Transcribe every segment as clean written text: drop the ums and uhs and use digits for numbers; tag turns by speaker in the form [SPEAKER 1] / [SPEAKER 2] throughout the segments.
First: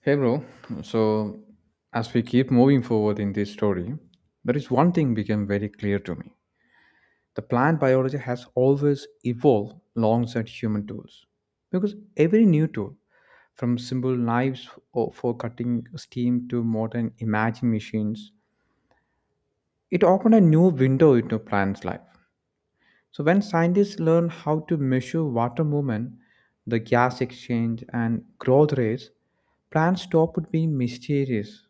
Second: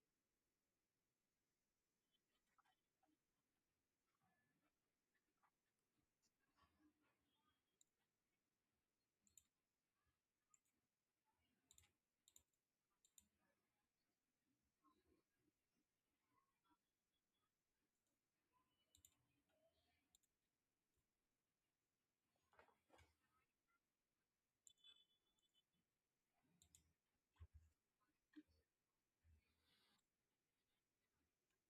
[SPEAKER 1] Hey, bro. So, as we keep moving forward in this story, there is one thing became very clear to me. The plant biology has always evolved alongside human tools. Because every new tool, from simple knives for cutting steam to modern imaging machines, it opened a new window into plants' life. So, when scientists learn how to measure water movement, the gas exchange, and growth rates, plants stopped being mysterious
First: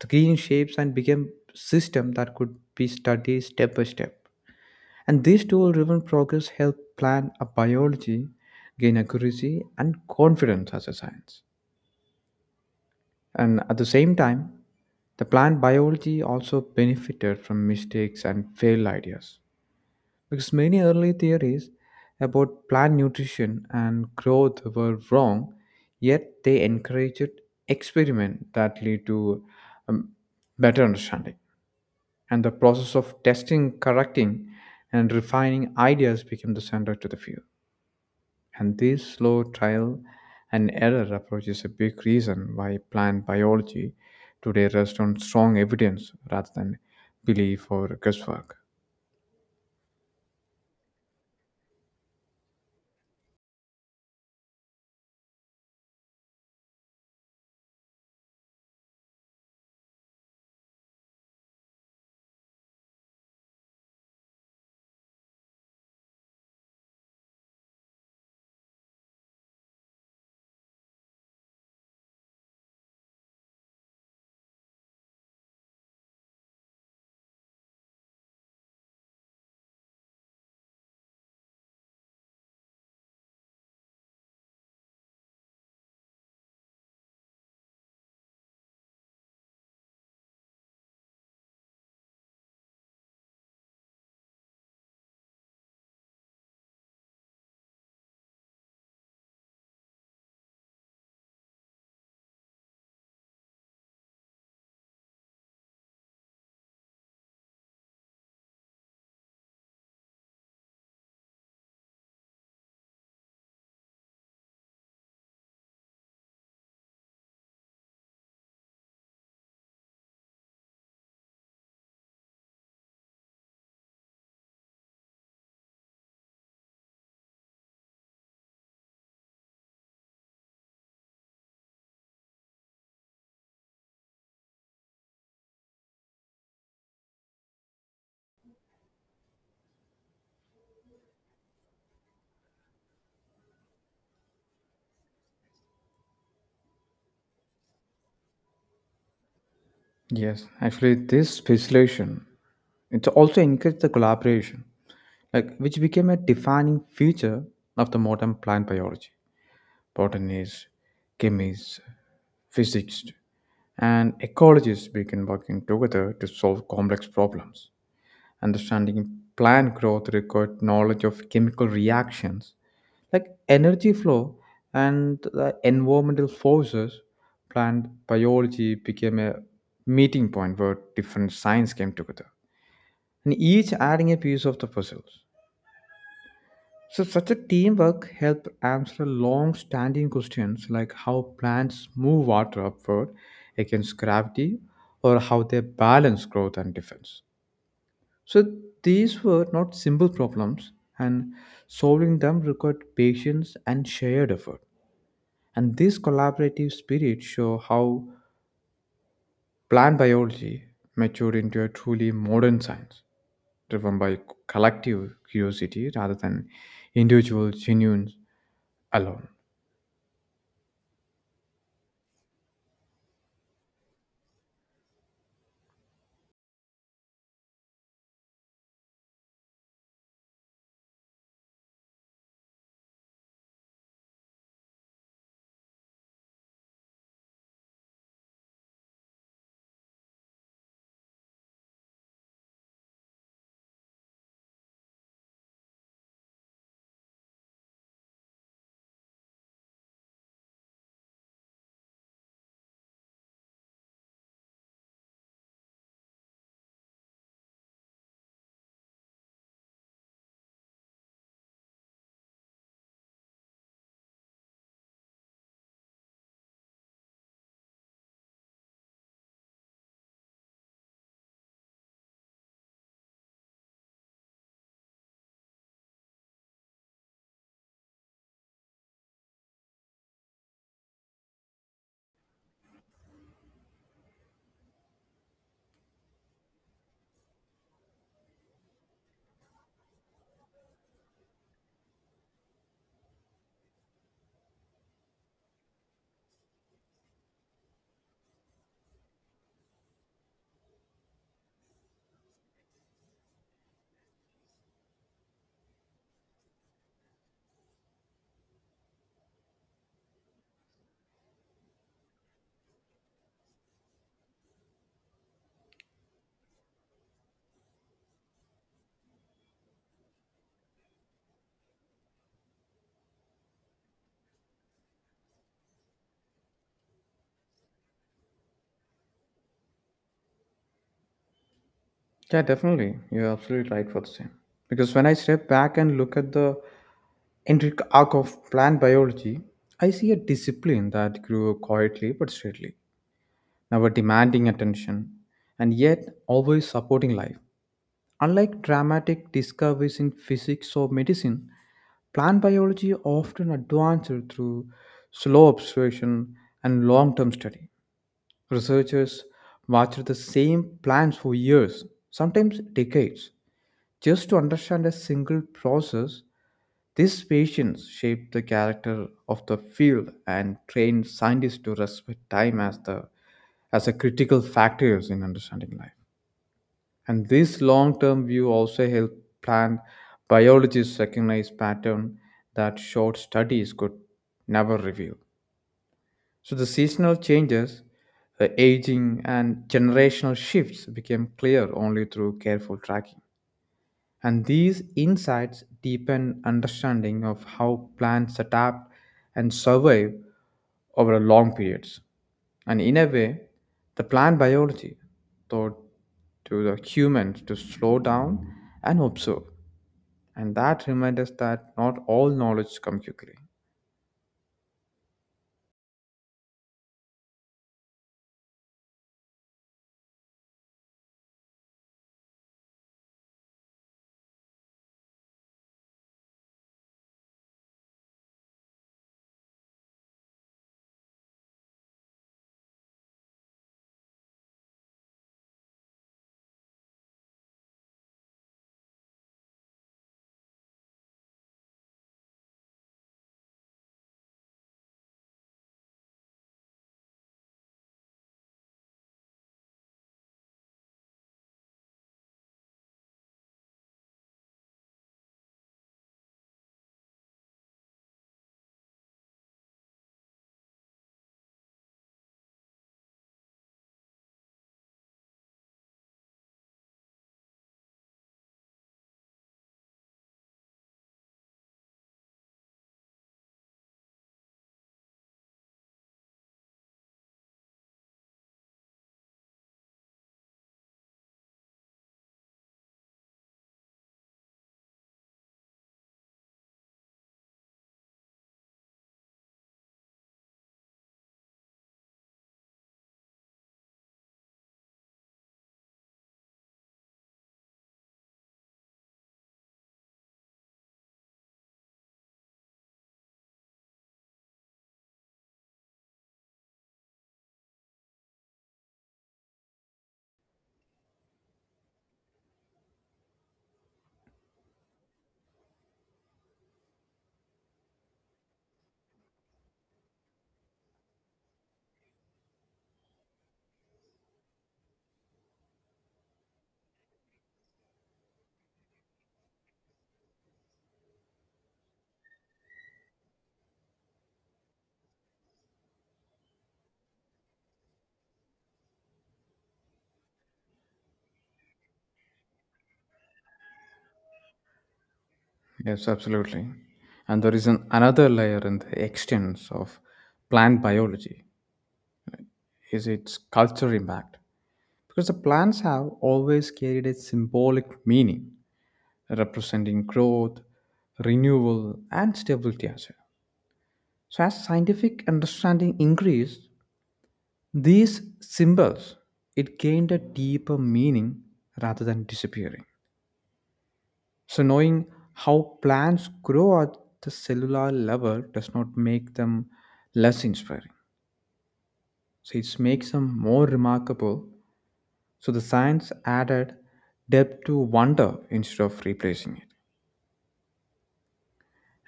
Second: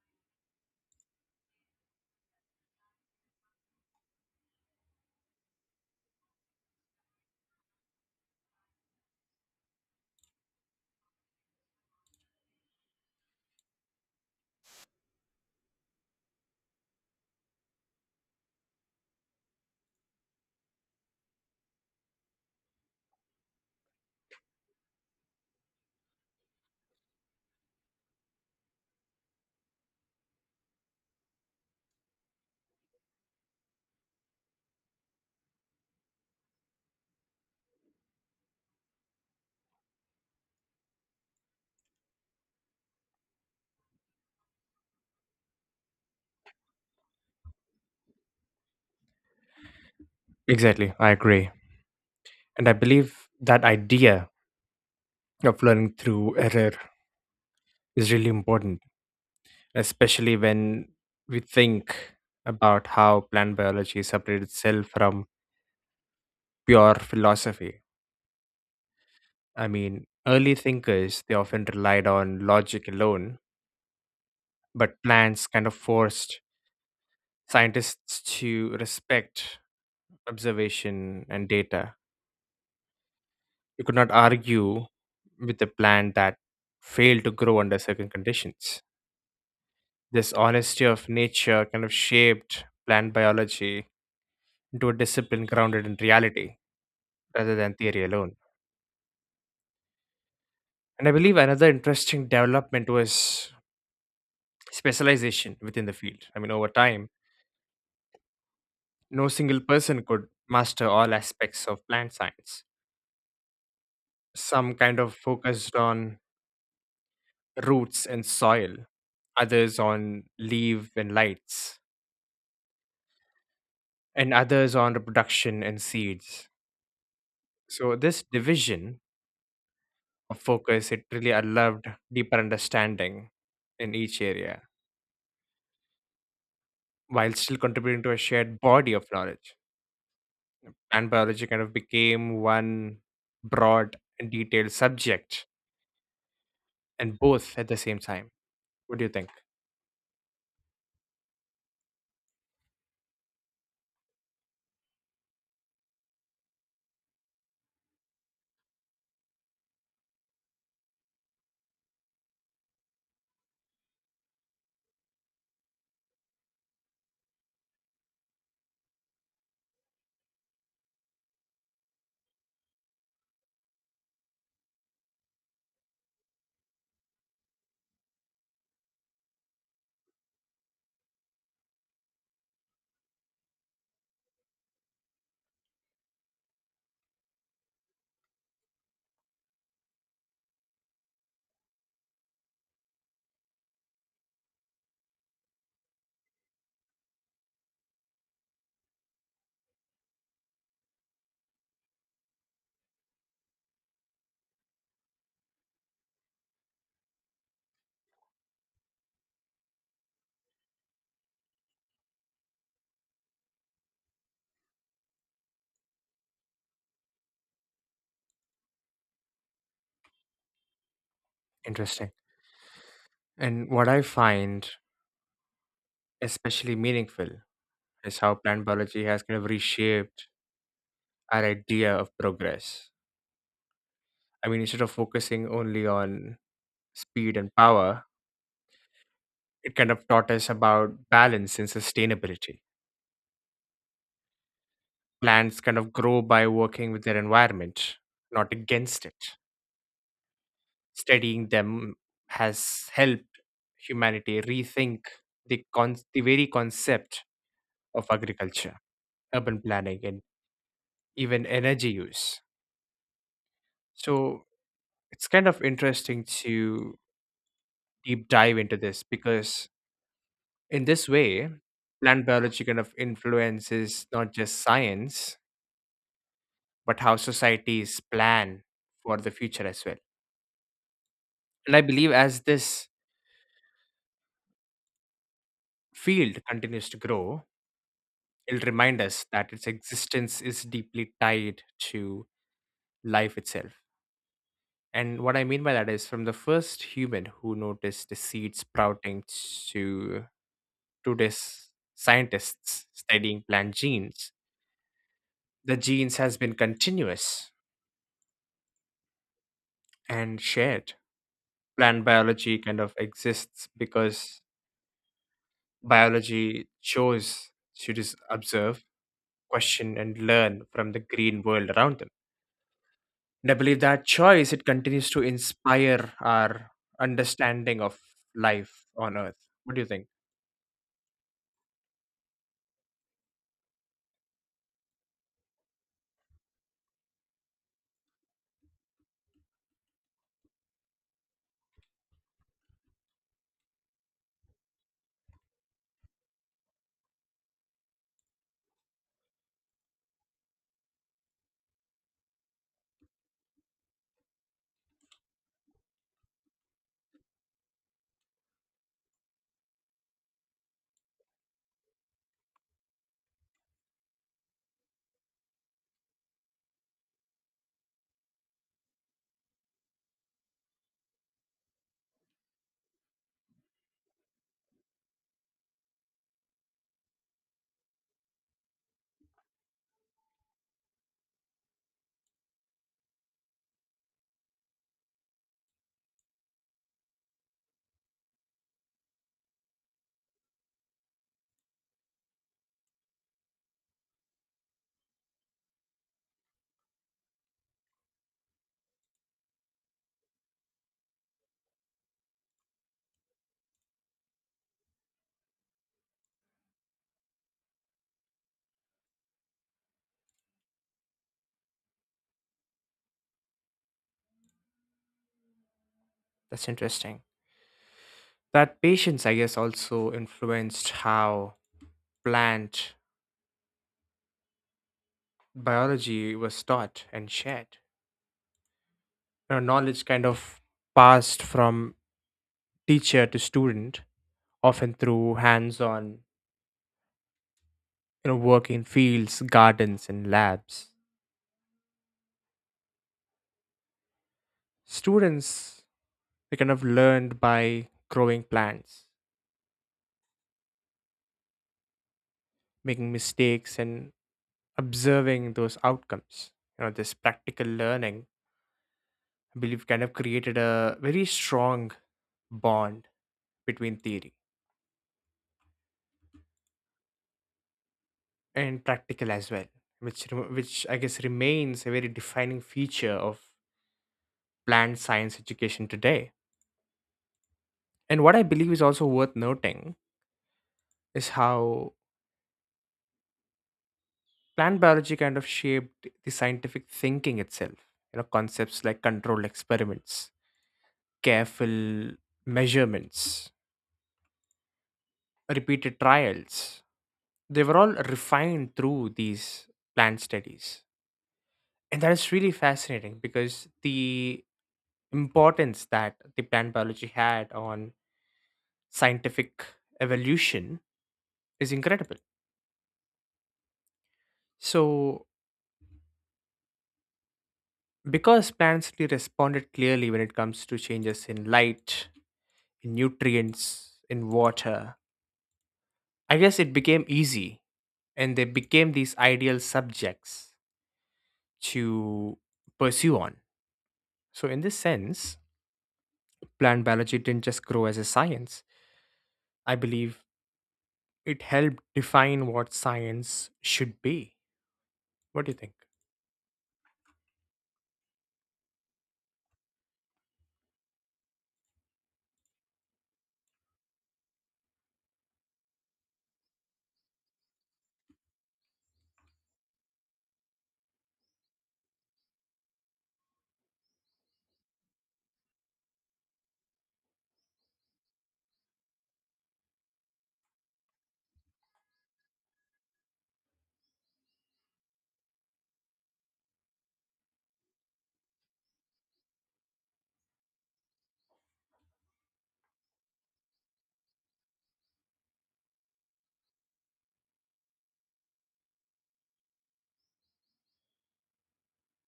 [SPEAKER 1] the green shapes and became system that could be studied step by step. And this tool-driven progress helped plan a biology, gain accuracy and confidence as a science. And at the same time, the plant biology also benefited from mistakes and failed ideas because many early theories about plant nutrition and growth were wrong, yet they encouraged experiment that lead to um, better understanding. And the process of testing, correcting, and refining ideas became the center to the view. And this slow trial and error approach is a big reason why plant biology today rests on strong evidence rather than belief or guesswork.
[SPEAKER 2] Exactly, I agree. And I believe that idea of learning through error is really important, especially when we think about how plant biology separated itself from pure philosophy. I mean, early thinkers, they often relied on logic alone, but plants kind of forced scientists to respect observation and data. You could not argue with a plant that failed to grow under certain conditions. This honesty of nature kind of shaped plant biology into a discipline grounded in reality rather than theory alone. And I believe another interesting development was specialization within the field. I mean, over time, no single person could master all aspects of plant science. Some kind of focused on roots and soil, others on leaf and lights, and others on reproduction and seeds. So, this division of focus, it really allowed deeper understanding in each area while still contributing to a shared body of knowledge. Plant biology kind of became one broad and detailed subject, and both at the same time. What do you think?
[SPEAKER 1] Yes, actually, this specialization it also encouraged the collaboration, like which became a defining feature of the modern plant biology. Botanists, chemists, physicists, and ecologists began working together to solve complex problems. Understanding plant growth required knowledge of chemical reactions like energy flow and the environmental forces. Plant biology became a meeting point where different science came together, and each adding a piece of the puzzle. So such a teamwork helped answer long-standing questions like how plants move water upward against gravity or how they balance growth and defense. So these were not simple problems and solving them required patience and shared effort. And this collaborative spirit show how plant biology matured into a truly modern science driven by collective curiosity rather than individual genuine alone.
[SPEAKER 2] Interesting. And what I find especially meaningful is how plant biology has kind of reshaped our idea of progress. I mean, instead of focusing only on speed and power, it kind of taught us about balance and sustainability. Plants kind of grow by working with their environment, not against it. Studying them has helped humanity rethink the very concept of agriculture, urban planning, and even energy use. So it's kind of interesting to deep dive into this because, in this way, plant biology kind of influences not just science, but how societies plan for the future as well. And I believe as this field continues to grow, it'll remind us that its existence is deeply tied to life itself. And what I mean by that is from the first human who noticed the seed sprouting to today's scientists studying plant genes, the genes has been continuous and shared. Plant biology kind of exists because biology chose to just observe, question, and learn from the green world around them. And I believe that choice it continues to inspire our understanding of life on Earth. What do you think?
[SPEAKER 1] Yeah, definitely. You're absolutely right for the same. Because when I step back and look at the intricate arc of plant biology, I see a discipline that grew quietly but steadily, never demanding attention, and yet always supporting life. Unlike dramatic discoveries in physics or medicine, plant biology often advances through slow observation and long term study. Researchers watch the same plants for years, sometimes decades just to understand a single process, this patience shaped the character of the field and trained scientists to respect time as the as a critical factors in understanding life. And this long-term view also helped plant biologists recognize pattern that short studies could never reveal. So the seasonal changes, the aging and generational shifts became clear only through careful tracking and these insights deepen understanding of how plants adapt and survive over long periods. And in a way, the plant biology taught to the humans to slow down and observe. And that reminds us that not all knowledge comes quickly.
[SPEAKER 2] That's interesting. That patience, I guess, also influenced how plant biology was taught and shared. You know, knowledge kind of passed from teacher to student, often through hands-on, you know, work in fields, gardens, and labs. Students they kind of learned by growing plants, making mistakes, and observing those outcomes. You know, this practical learning, I believe, kind of created a very strong bond between theory and practical as well, which I guess remains a very defining feature of plant science education today. And what I believe is also worth noting is how plant biology kind of shaped the scientific thinking itself. You know, concepts like controlled experiments, careful measurements, repeated trials, they were all refined through these plant studies, and that is really fascinating because the importance that the plant biology had on scientific evolution is incredible. So because plants really responded clearly when it comes to changes in light, in nutrients, in water, I guess it became easy and they became these ideal subjects to pursue on. So in this sense, plant biology didn't just grow as a science. I believe it helped define what science should be. What do you think?
[SPEAKER 1] Yes, absolutely. And there is another layer in the extents of plant biology is its cultural impact. Because the plants have always carried a symbolic meaning representing growth, renewal, and stability as well. So, as scientific understanding increased, these symbols it gained a deeper meaning rather than disappearing. So, knowing how plants grow at the cellular level does not make them less inspiring. So, it makes them more remarkable. So, the science added depth to wonder instead of replacing it.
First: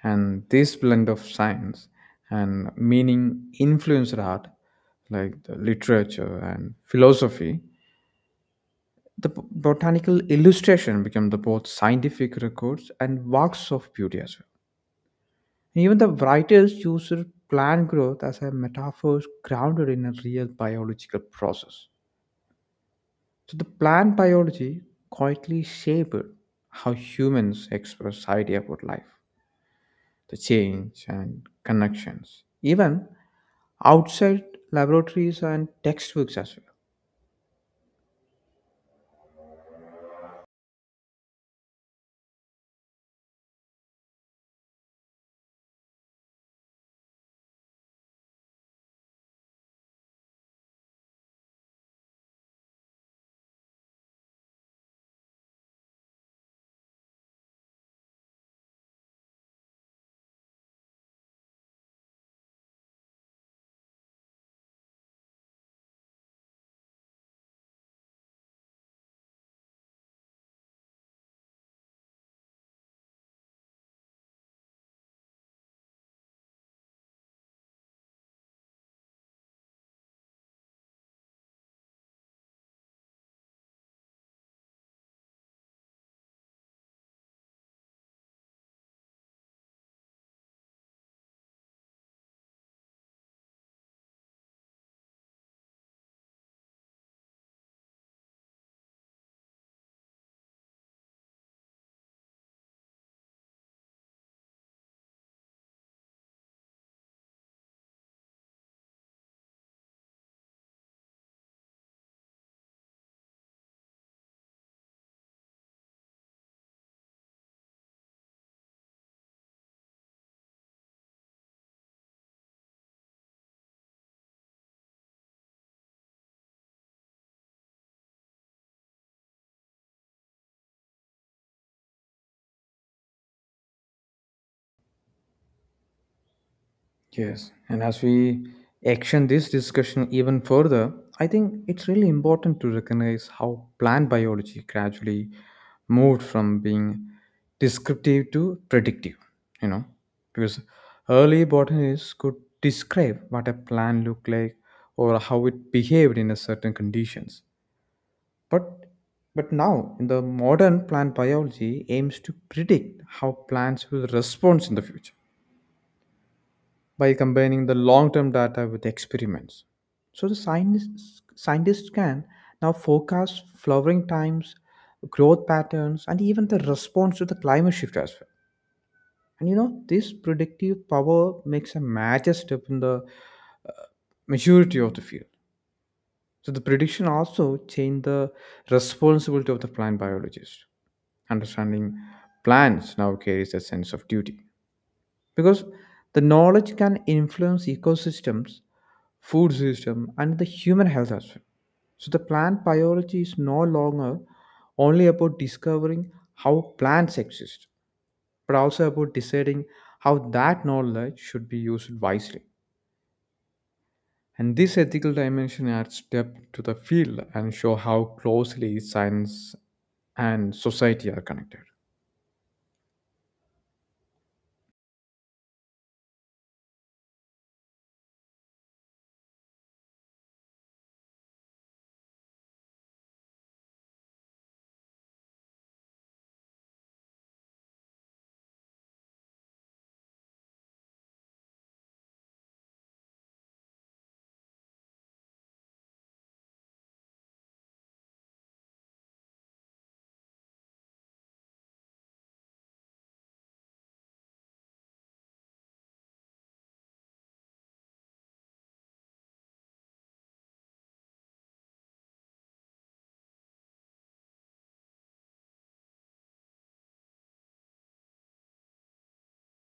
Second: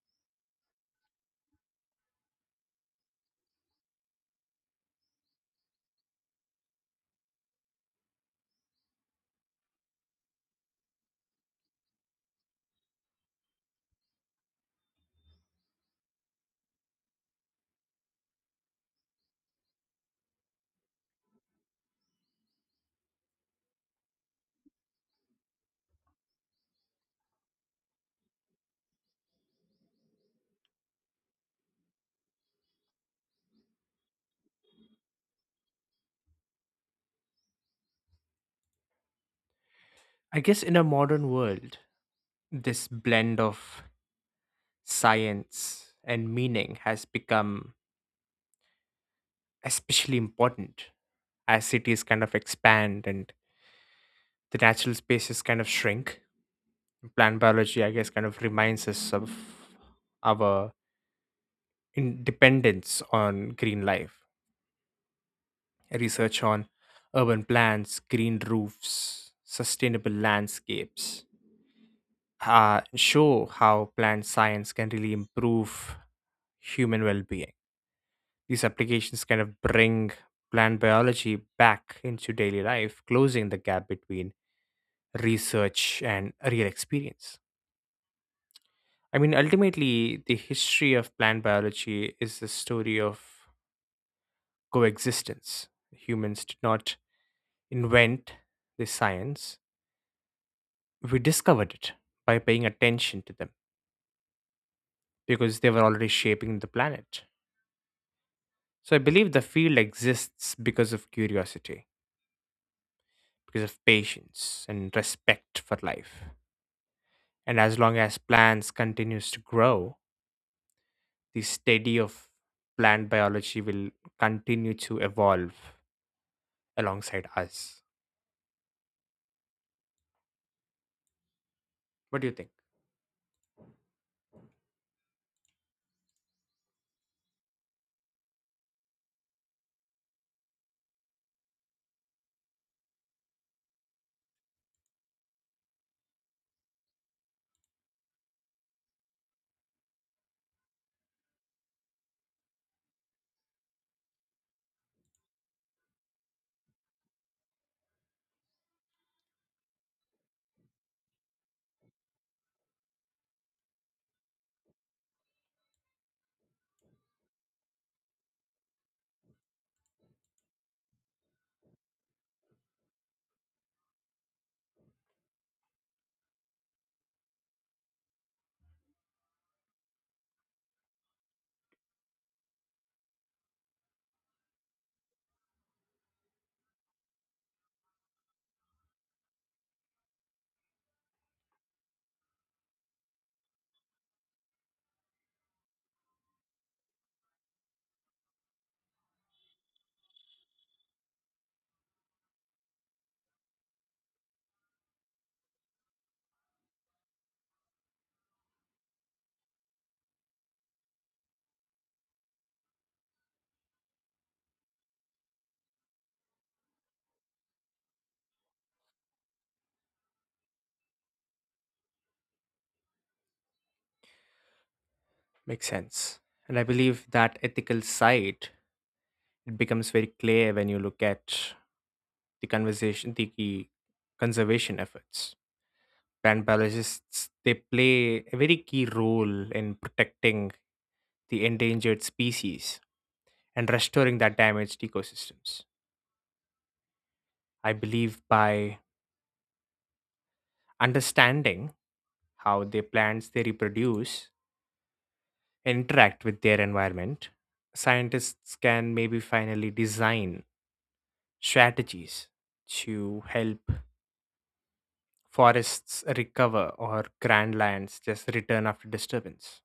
[SPEAKER 1] And this blend of science and meaning influenced art like the literature and philosophy, the botanical illustration became the both scientific records and works of beauty as well. Even the writers used plant growth as a metaphor grounded in a real biological process. So the plant biology quietly shaped how humans express idea about life, the change and connections, even outside laboratories and textbooks as well.
[SPEAKER 2] I guess in a modern world, this blend of science and meaning has become especially important as cities kind of expand and the natural spaces kind of shrink. Plant biology, I guess, kind of reminds us of our independence on green life, research on urban plans, green roofs, sustainable landscapes. Show how plant science can really improve human well being. These applications kind of bring plant biology back into daily life, closing the gap between research and real experience. I mean, ultimately, the history of plant biology is the story of coexistence. Humans did not invent the science, we discovered it by paying attention to them because they were already shaping the planet. So I believe the field exists because of curiosity, because of patience and respect for life. And as long as plants continues to grow, the study of plant biology will continue to evolve alongside us. What do you think?
[SPEAKER 1] Yes, and as we Action this discussion even further, I think it's really important to recognize how plant biology gradually moved from being descriptive to predictive, you know, because early botanists could describe what a plant looked like or how it behaved in a certain conditions. But but now in the modern plant biology aims to predict how plants will respond in the future by combining the long-term data with experiments. So the scientists can now forecast flowering times, growth patterns, and even the response to the climate shift as well. And you know this predictive power makes a major step in the uh, maturity of the field. So the prediction also changed the responsibility of the plant biologist. Understanding plants now carries a sense of duty because the knowledge can influence ecosystems, food system and the human health as well. So the plant biology is no longer only about discovering how plants exist, but also about deciding how that knowledge should be used wisely. And this ethical dimension adds depth to the field and show how closely science and society are connected.
[SPEAKER 2] Makes sense. And I believe that ethical side it becomes very clear when you look at the conversation, the key conservation efforts. Plant biologists they play a very key role in protecting the endangered species and restoring that damaged ecosystems. I believe by understanding how the plants they reproduce, interact with their environment, scientists can maybe finally design strategies to help forests recover or grand lands just return after disturbance.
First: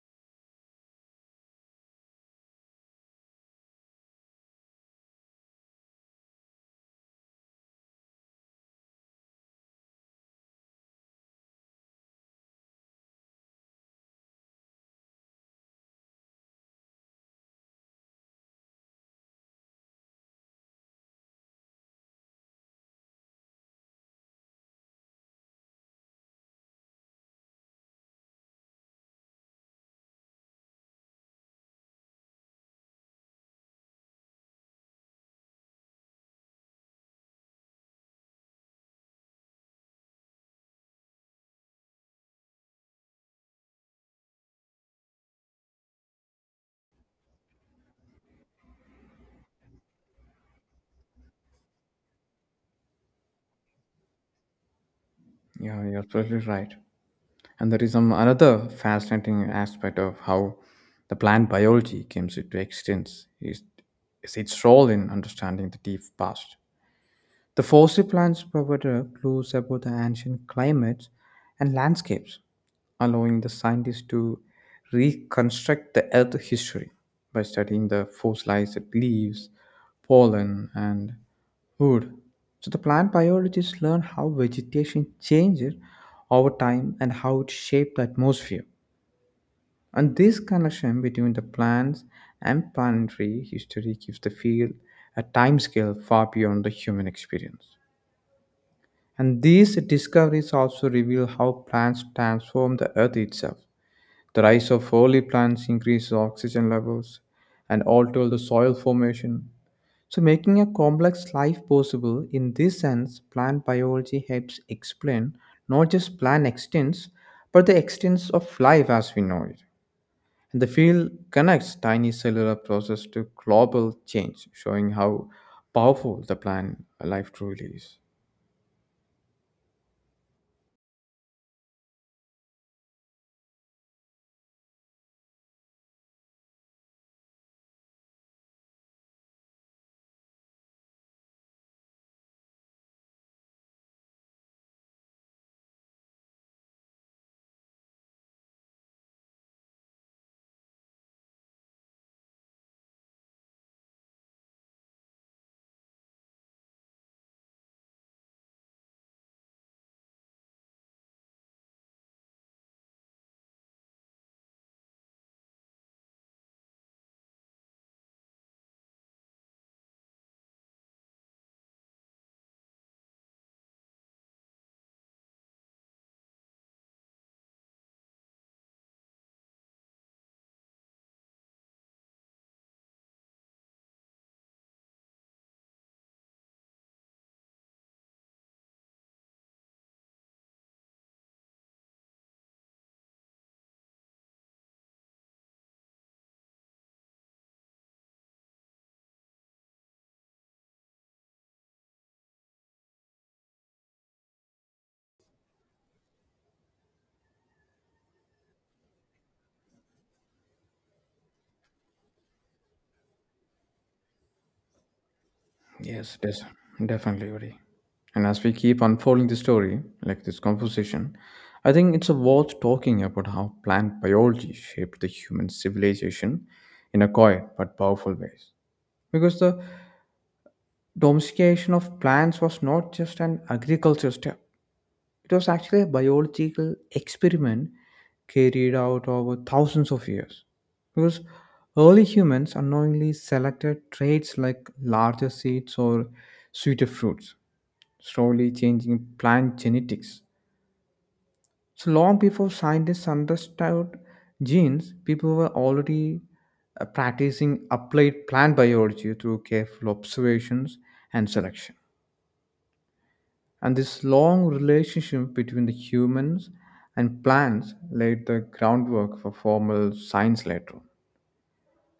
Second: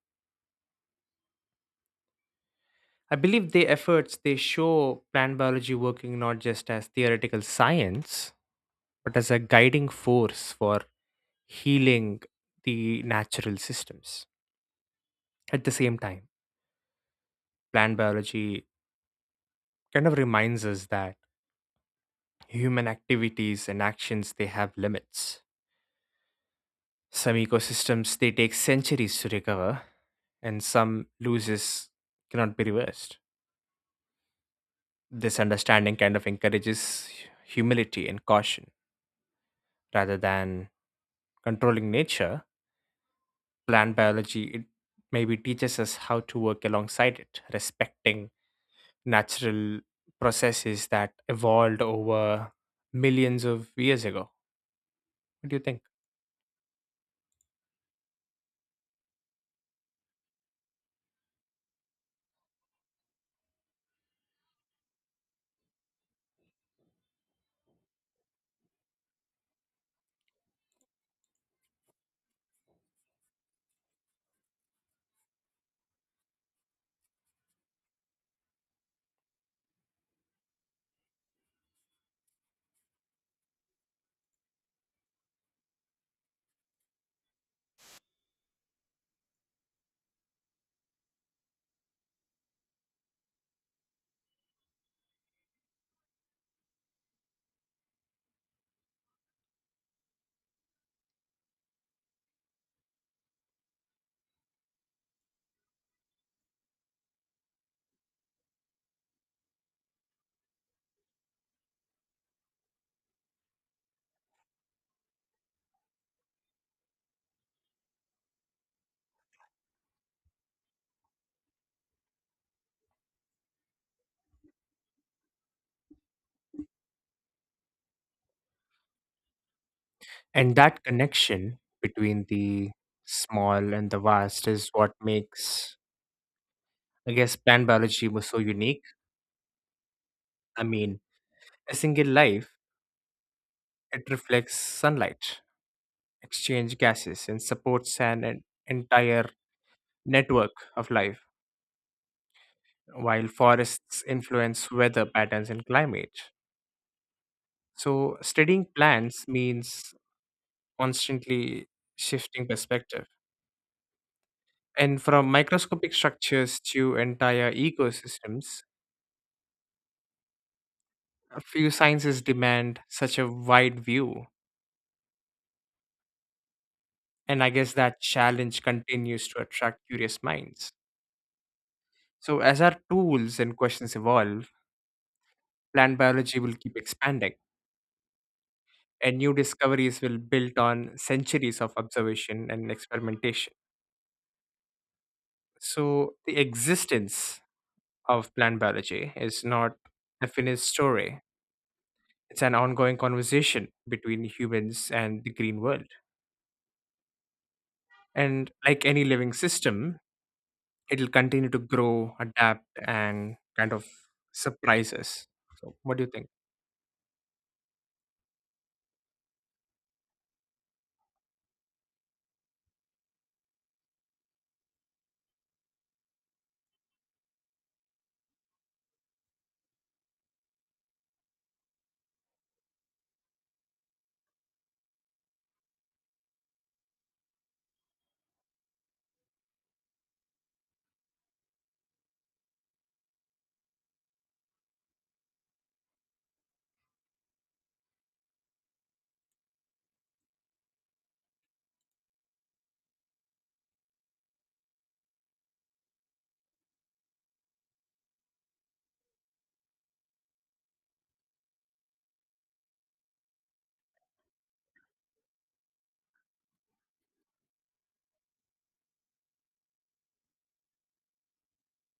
[SPEAKER 2] I believe the efforts they show plant biology working not just as theoretical science, but as a guiding force for healing the natural systems. At the same time, plant biology kind of reminds us that human activities and actions they have limits. Some ecosystems they take centuries to recover, and some loses cannot be reversed. This understanding kind of encourages humility and caution rather than controlling nature. Plant biology, it maybe teaches us how to work alongside it, respecting natural processes that evolved over millions of years ago. What do you think?
[SPEAKER 1] Yeah, you're absolutely right. And there is some another fascinating aspect of how the plant biology comes into existence is its role in understanding the deep past. The fossil plants provide clues about the ancient climates and landscapes, allowing the scientists to reconstruct the Earth history by studying the fossilized leaves, pollen, and wood. So the plant biologists learn how vegetation changes over time and how it shaped the atmosphere. And this connection between the plants and planetary history gives the field a timescale far beyond the human experience. And these discoveries also reveal how plants transform the earth itself, the rise of early plants increases oxygen levels and alters the soil formation. So, making a complex life possible in this sense, plant biology helps explain not just plant extents, but the extents of life as we know it. And the field connects tiny cellular process to global change, showing how powerful the plant life truly is.
[SPEAKER 2] And that connection between the small and the vast is what makes, I guess, plant biology was so unique. I mean, a single life, it reflects sunlight, exchange gases and supports an entire network of life, while forests influence weather patterns and climate. So, studying plants means constantly shifting perspective. And from microscopic structures to entire ecosystems, a few sciences demand such a wide view. And I guess that challenge continues to attract curious minds. So, as our tools and questions evolve, plant biology will keep expanding and new discoveries will build on centuries of observation and experimentation. So, the existence of plant biology is not a finished story, it's an ongoing conversation between humans and the green world. And like any living system, it'll continue to grow, adapt, and kind of surprise us. So, what do you
[SPEAKER 1] Yes,
[SPEAKER 2] think?
[SPEAKER 1] definitely, Uri. And as we keep unfolding the story, like this conversation, I think it's worth talking about how plant biology shaped the human civilization in a quiet but powerful ways. Because the domestication of plants was not just an agricultural step; it was actually a biological experiment carried out over thousands of years. Because early humans unknowingly selected traits like larger seeds or sweeter fruits, slowly changing plant genetics. So long before scientists understood genes, people were already practicing applied plant biology through careful observations and selection. And this long relationship between the humans and plants laid the groundwork for formal science later on.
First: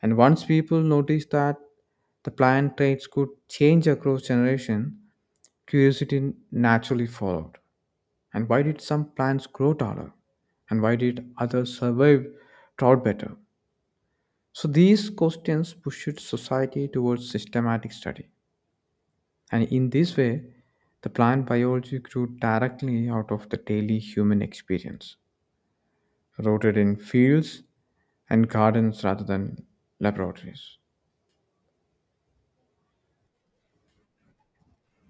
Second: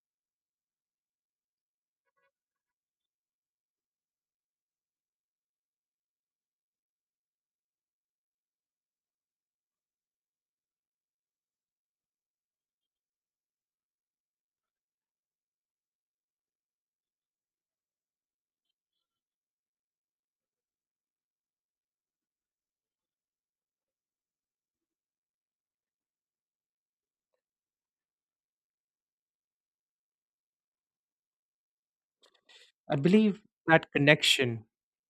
[SPEAKER 1] And once people noticed that the plant traits could change across generation, curiosity naturally followed. And why did some plants grow taller? And why did others survive drought better? So these questions pushed society towards systematic study. And in this way, the plant biology grew directly out of the daily human experience, rooted in fields and gardens rather than laboratories.
[SPEAKER 2] I believe that connection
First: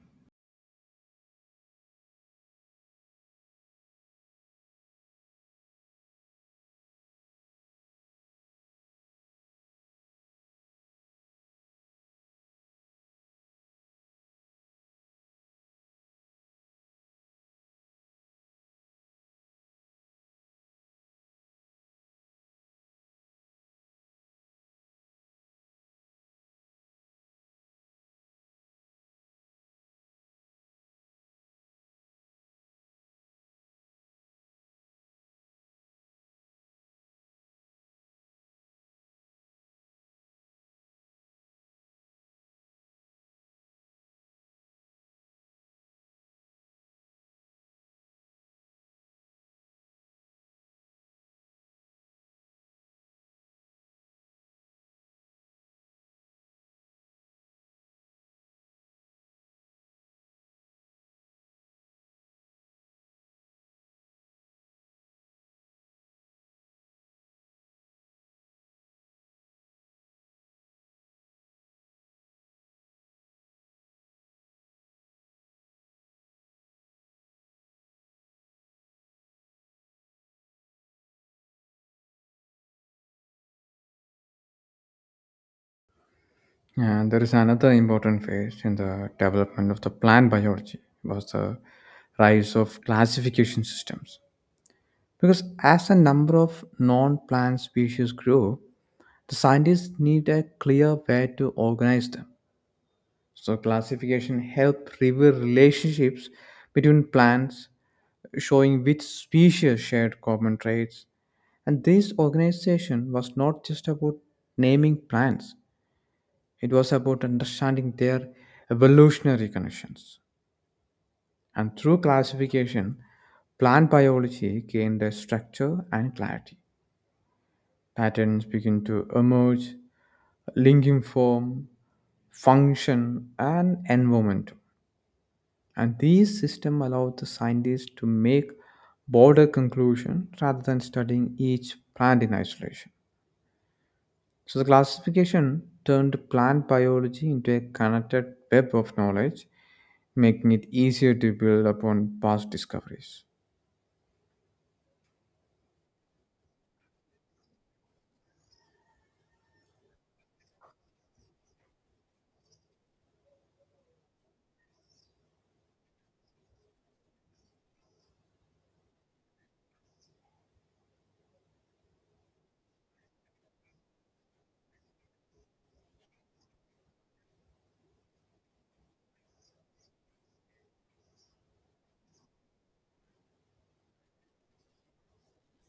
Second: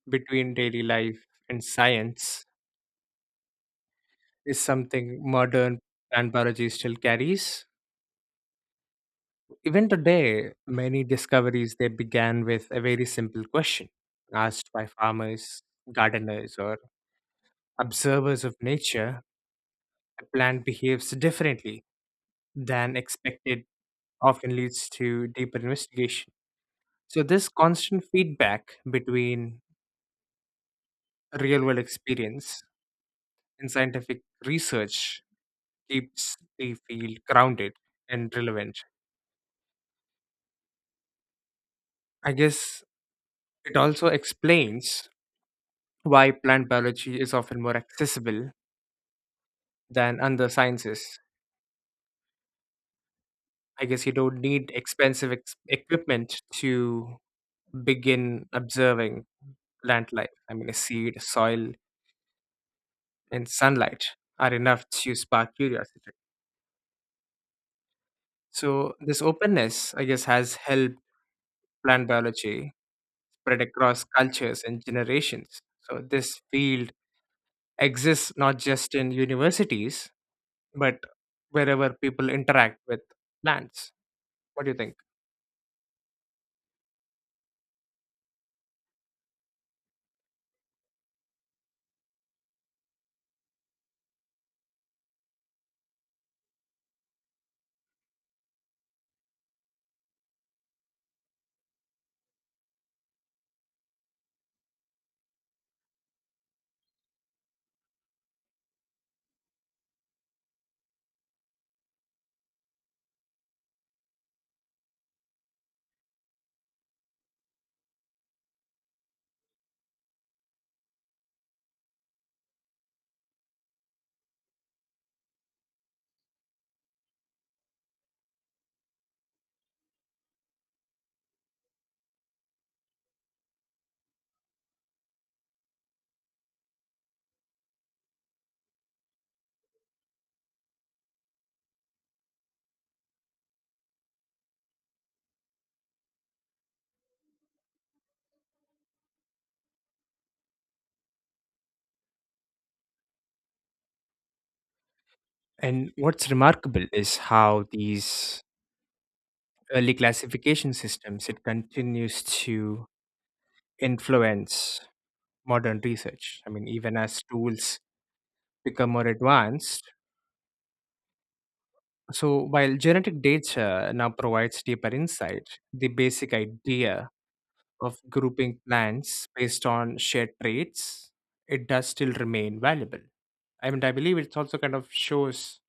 [SPEAKER 2] between daily life and science is something modern plant biology still carries. Even today, many discoveries they began with a very simple question asked by farmers, gardeners, or observers of nature. A plant behaves differently than expected, often leads to deeper investigation. So, this constant feedback between real world experience and scientific research keeps the field grounded and relevant. I guess it also explains why plant biology is often more accessible than other sciences. I guess you don't need expensive equipment to begin observing plant life. I mean, a seed, soil, and sunlight are enough to spark curiosity. So, this openness, I guess, has helped plant biology spread across cultures and generations. So, this field exists not just in universities, but wherever people interact with plants. What do you think?
[SPEAKER 1] And there is another important phase in the development of the plant biology was the rise of classification systems. Because as the number of non plant species grew, the scientists need a clear way to organize them. So, classification helped reveal relationships between plants, showing which species shared common traits. And this organization was not just about naming plants, it was about understanding their evolutionary connections. And through classification, plant biology gained a structure and clarity. Patterns begin to emerge, linking form, function, and environment. And these systems allow the scientists to make broader conclusion rather than studying each plant in isolation. So the classification turned plant biology into a connected web of knowledge, making it easier to build upon past discoveries.
[SPEAKER 2] And what's remarkable is how these early classification systems it continues to influence modern research. I mean, even as tools become more advanced. So while genetic data now provides deeper insight, the basic idea of grouping plants based on shared traits, it does still remain valuable. I mean, I believe it also kind of shows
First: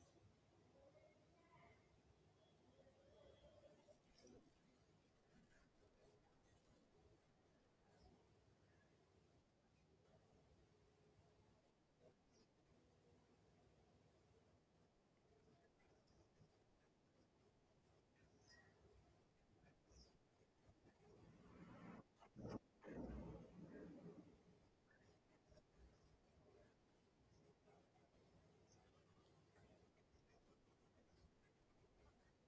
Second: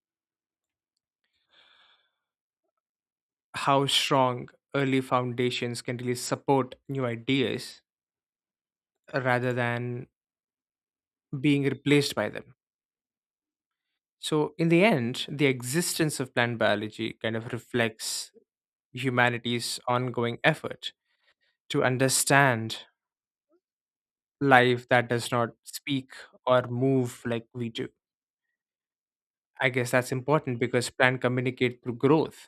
[SPEAKER 2] how strong early foundations can really support new ideas rather than being replaced by them. So, in the end, the existence of plant biology kind of reflects humanity's ongoing effort to understand life that does not speak or move like we do. I guess that's important because plants communicate through growth,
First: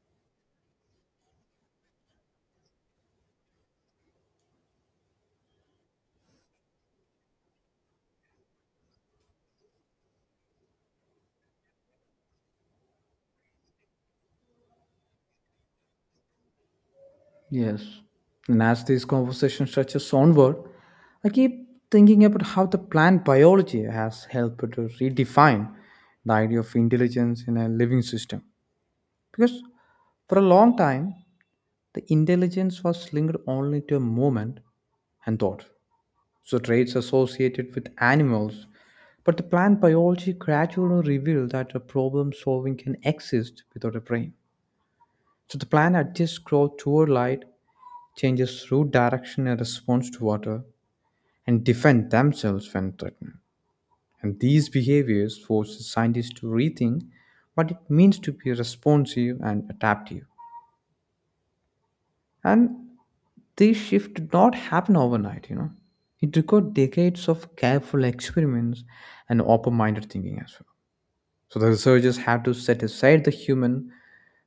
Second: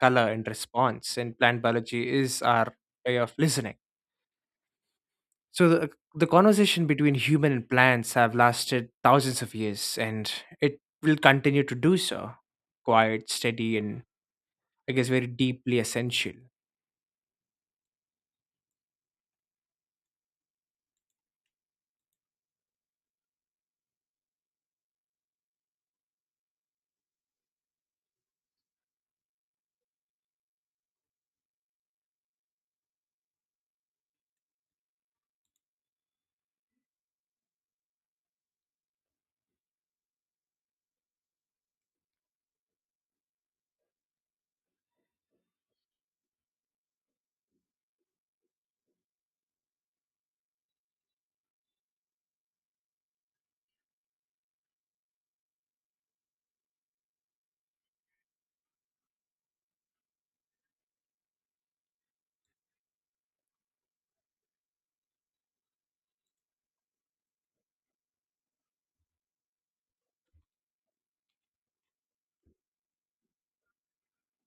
[SPEAKER 2] color, and response, and plant biology is our way of listening. So the conversation between human and plants have lasted thousands of years, and it will continue to do so. Quiet, steady, and I guess very deeply essential.
[SPEAKER 1] Yes. And as this conversation stretches onward, I keep thinking about how the plant biology has helped to redefine the idea of intelligence in a living system. Because for a long time, the intelligence was linked only to a moment and thought. So traits associated with animals. But the plant biology gradually revealed that a problem solving can exist without a brain. So the plant adjusts growth toward light, changes route direction in response to water, and defend themselves when threatened. And these behaviors force scientists to rethink what it means to be responsive and adaptive. And this shift did not happen overnight, you know. It required decades of careful experiments and open minded thinking as well. So the researchers had to set aside the human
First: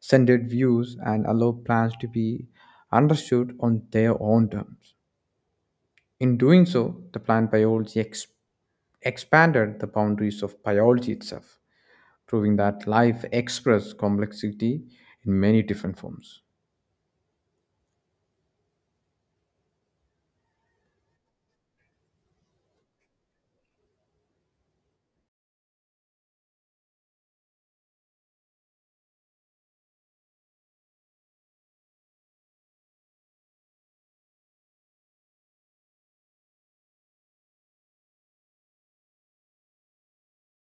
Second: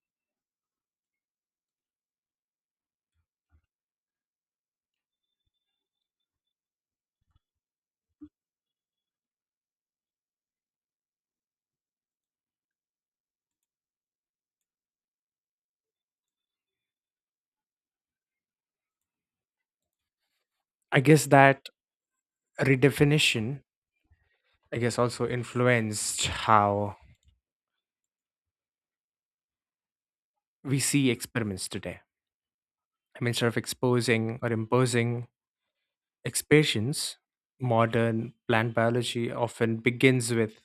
[SPEAKER 1] centered views and allow plants to be understood on their own terms. In doing so, the plant biology expanded the boundaries of biology itself, proving that life expresses complexity in many different forms.
[SPEAKER 2] I guess that redefinition, I guess, also influenced how we see experiments today. I mean, sort of exposing or imposing expressions, modern plant biology often begins with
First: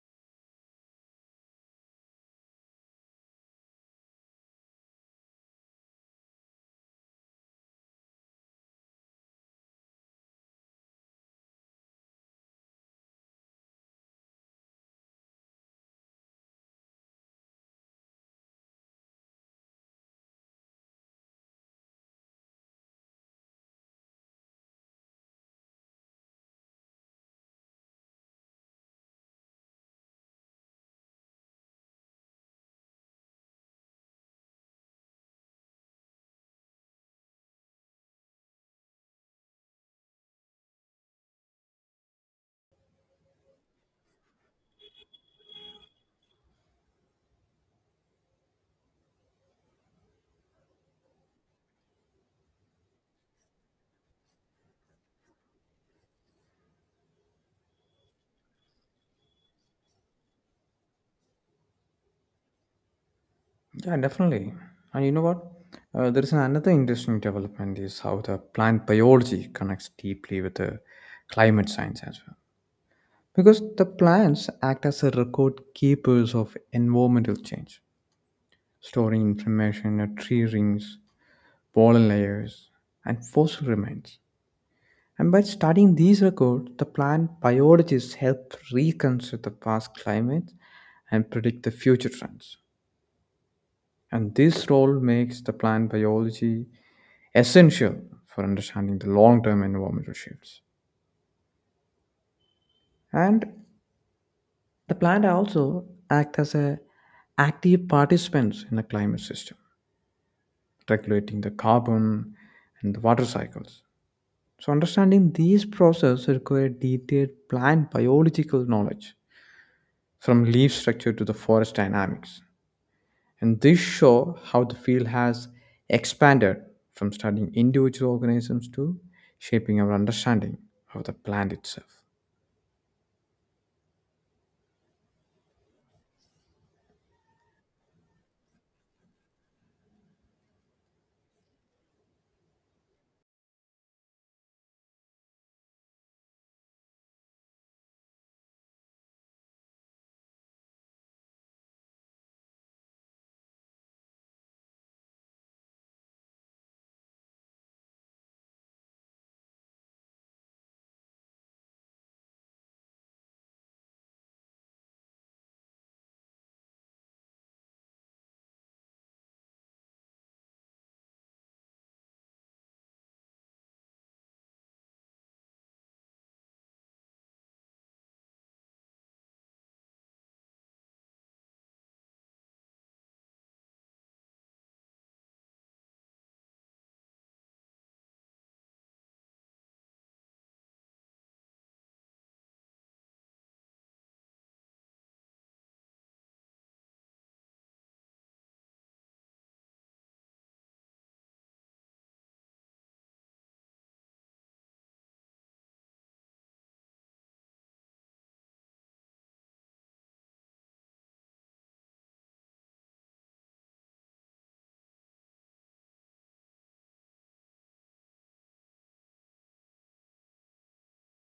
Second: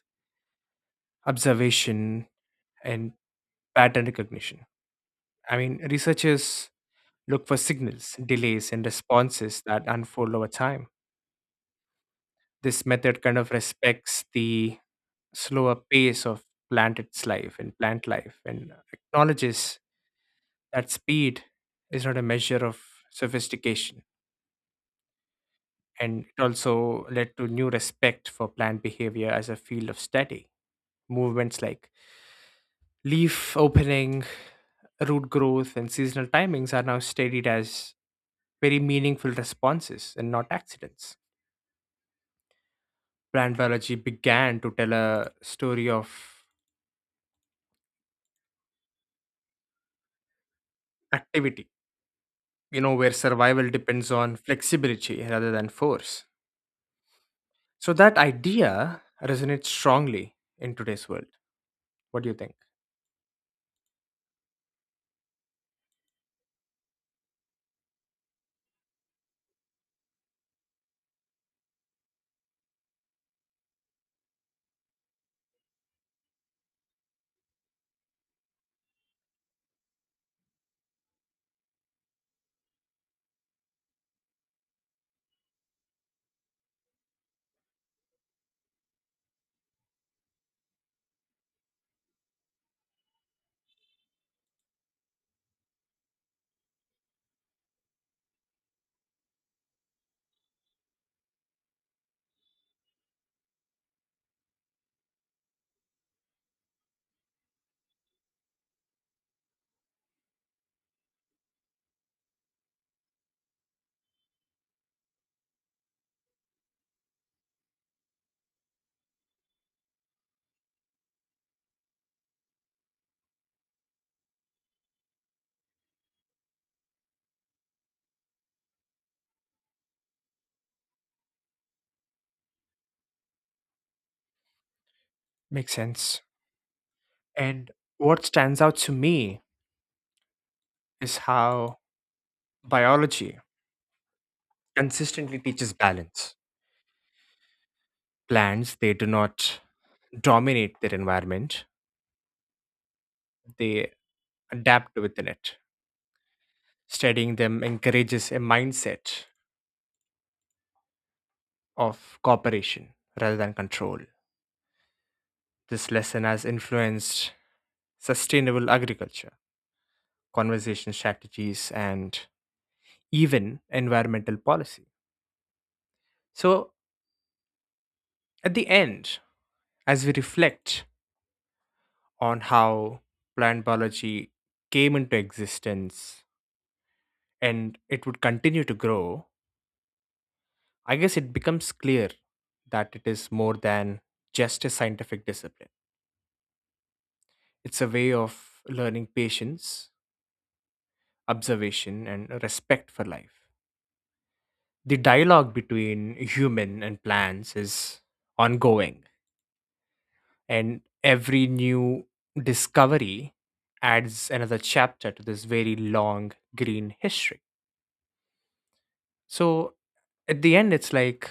[SPEAKER 2] observation and pattern recognition. I mean, researchers look for signals, delays, and responses that unfold over time. This method kind of respects the slower pace of plant life and acknowledges that speed is not a measure of sophistication. And it also led to new respect for plant behavior as a field of study. Movements like leaf opening, root growth and seasonal timings are now studied as very meaningful responses and not accidents. Plant biology began to tell a story of activity, you know, where survival depends on flexibility rather than force. So that idea resonates strongly in today's world. What do you think?
[SPEAKER 1] Yeah, definitely. And you know what? There is another interesting development is how the plant biology connects deeply with the climate science as well. Because the plants act as a record keepers of environmental change, storing information at tree rings, pollen layers, and fossil remains. And by studying these records, the plant biologists help reconstruct the past climates and predict the future trends. And this role makes the plant biology essential for understanding the long-term environmental shifts. And the plant also act as a active participants in the climate system, regulating the carbon and the water cycles. So understanding these processes require detailed plant biological knowledge from leaf structure to the forest dynamics. And this show how the field has expanded from studying individual organisms to shaping our understanding of the plant itself.
[SPEAKER 2] Makes sense. And what stands out to me is how biology consistently teaches balance. Plants, they do not dominate their environment, they adapt within it. Studying them encourages a mindset of cooperation rather than control. This lesson has influenced sustainable agriculture, conservation strategies, and even environmental policy. So, at the end, as we reflect on how plant biology came into existence and it would continue to grow, I guess it becomes clear that it is more than just a scientific discipline. It's a way of learning patience, observation, and respect for life. The dialogue between human and plants is ongoing, and every new discovery adds another chapter to this very long green history. So, at the end, it's like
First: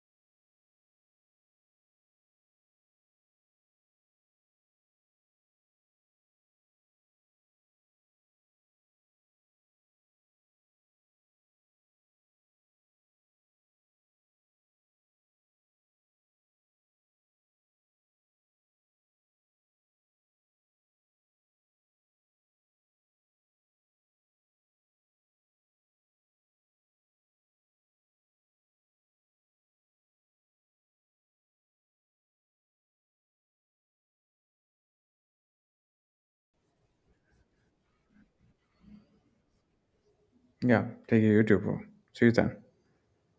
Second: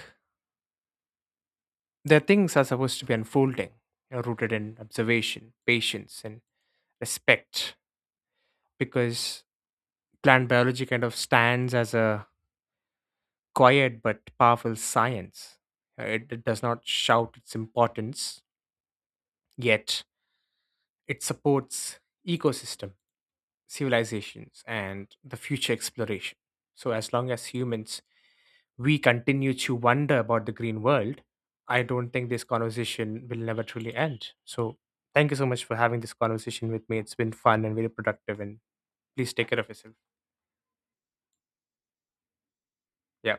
[SPEAKER 2] the things are supposed to be unfolding, you know, rooted in observation, patience, and respect, because plant biology kind of stands as a quiet but powerful science. It does not shout its importance, yet it supports ecosystem, civilizations, and the future exploration. So as long as humans we continue to wonder about the green world, I don't think this conversation will never truly end. So thank you so much for having this conversation with me. It's been fun and very productive and please take care of yourself.
[SPEAKER 1] Yeah, take it YouTube, bro. See you then.
[SPEAKER 2] Yeah.